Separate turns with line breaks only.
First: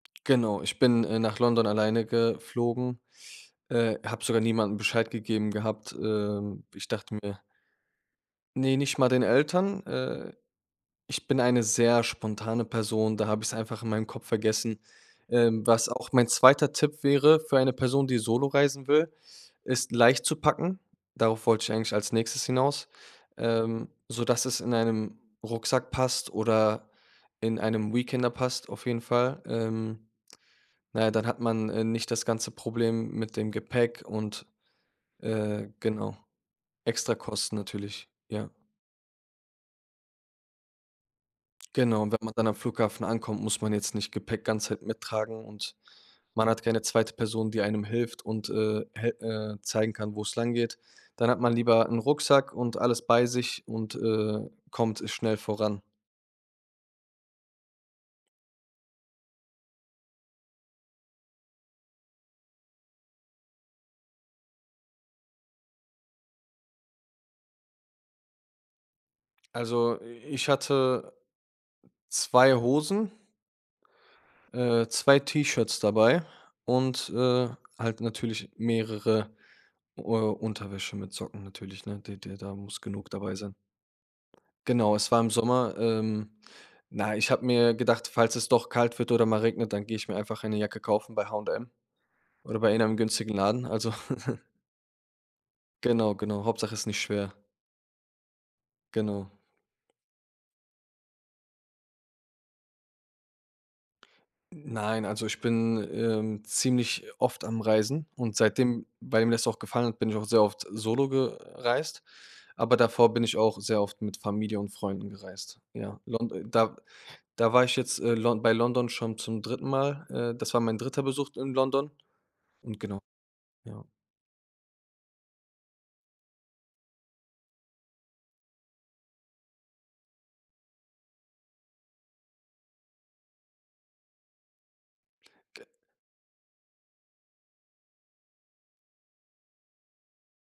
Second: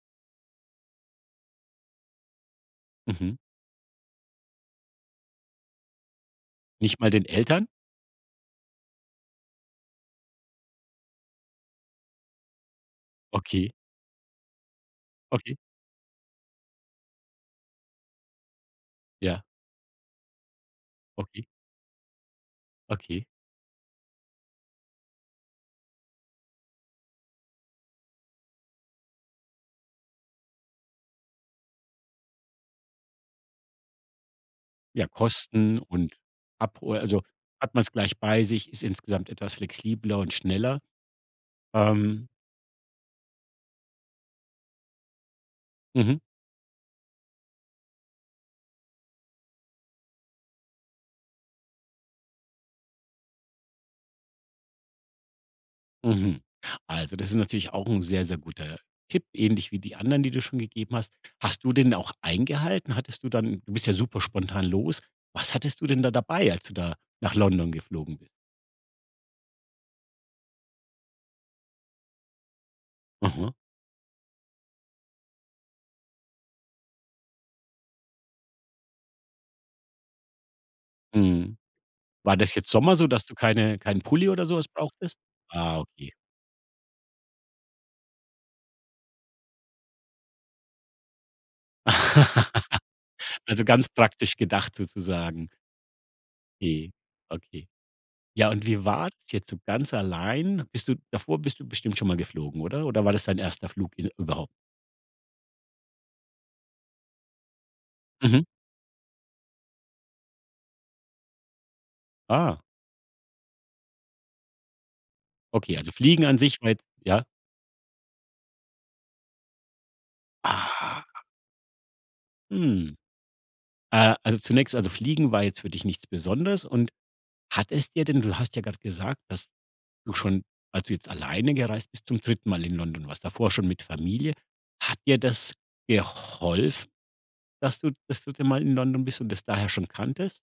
Genau, ich bin, äh, nach London alleine geflogen,
Mhm.
äh, habe sogar niemandem Bescheid gegeben gehabt. Ähm, ich
Nicht mal
dachte
den
mir
Eltern?
Ne, nicht mal den Eltern. Äh, ich bin eine sehr spontane Person, da habe ich's
Okay.
einfach in meinem Kopf vergessen.
Okay.
Ähm, was auch mein 2. Tipp wäre für eine Person, die solo reisen will,
Ja.
ist leicht zu packen.
Okay.
Darauf wollte ich eigentlich als Nächstes hinaus,
Okay.
ähm, sodass es in einem Rucksack passt oder in einem Weekender passt auf jeden Fall. Ähm, na ja, dann hat man, äh, nicht das ganze Problem mit dem Gepäck und,
Ja,
äh
Kosten
genau,
und Abhol also
Extrakosten
hat man's
natürlich,
gleich bei
ja.
sich, ist insgesamt etwas flexibler und schneller,
Genau, und wenn
ähm
man dann am Flughafen ankommt, muss man jetzt nicht Gepäck ganze Zeit mittragen und
Mhm.
man hat keine 2. Person, die einem hilft und, äh, hel äh, zeigen kann, wo's langgeht. Dann hat man lieber 'n Rucksack und alles bei sich und, äh, kommt schnell voran.
Mhm, also das ist natürlich auch 'n sehr, sehr guter Tipp, ähnlich wie die anderen, die du schon gegeben hast. Hast du den auch eingehalten? Hattest du dann du bist ja super spontan los. Was hattest du denn da dabei, als du da nach London geflogen bist?
Also, äh, ich hatte 2 Hosen
Mhm.
äh, 2 T-Shirts dabei und, äh, halt natürlich mehrere, äh, Unterwäsche mit Socken
Mhm.
natürlich, ne? D
War
d da
das jetzt
muss
Sommer so,
genug
dass
dabei
du
sein.
keine keinen Pulli oder so was
Genau, es
brauchtest?
war im Sommer.
Ah, okay.
Ähm, na, ich habe mir gedacht, falls es doch kalt wird oder mal regnet, dann gehe ich mir einfach eine Jacke kaufen bei H&M oder bei einem günstigen Laden,
Also ganz
also
praktisch gedacht sozusagen.
Genau, genau. Hauptsache, es ist
Okay,
nicht schwer.
okay. Ja, und wie war's
Genau.
jetzt so ganz allein? Bist du davor bist du bestimmt schon mal geflogen, oder? Oder war das dein erster Flug in überhaupt?
Nein, also ich bin, ähm, ziemlich oft am Reisen und
Mhm.
seitdem weil mir das auch gefallen hat, bin ich auch sehr oft solo gereist,
Ah.
aber davor bin ich auch sehr oft mit Familie und Freunden gereist.
Okay, also
Ja
Fliegen
Lon
an sich war
da
jetzt ja?
da war ich jetzt, äh, Lon bei London schon zum 3. Mal. Äh, das war mein 3.
Aha.
Besuch in London. Und
Hm.
genau, ja.
Äh, also zunächst also Fliegen war jetzt für dich nichts Besonderes. Und hat es dir denn du hast ja grad gesagt, dass du schon, also jetzt alleine gereist bist, zum 3. Mal in London warst, davor schon mit Familie. Hat dir das
Ge
geholfen, dass du das 3. Mal in London bist und das daher schon kanntest?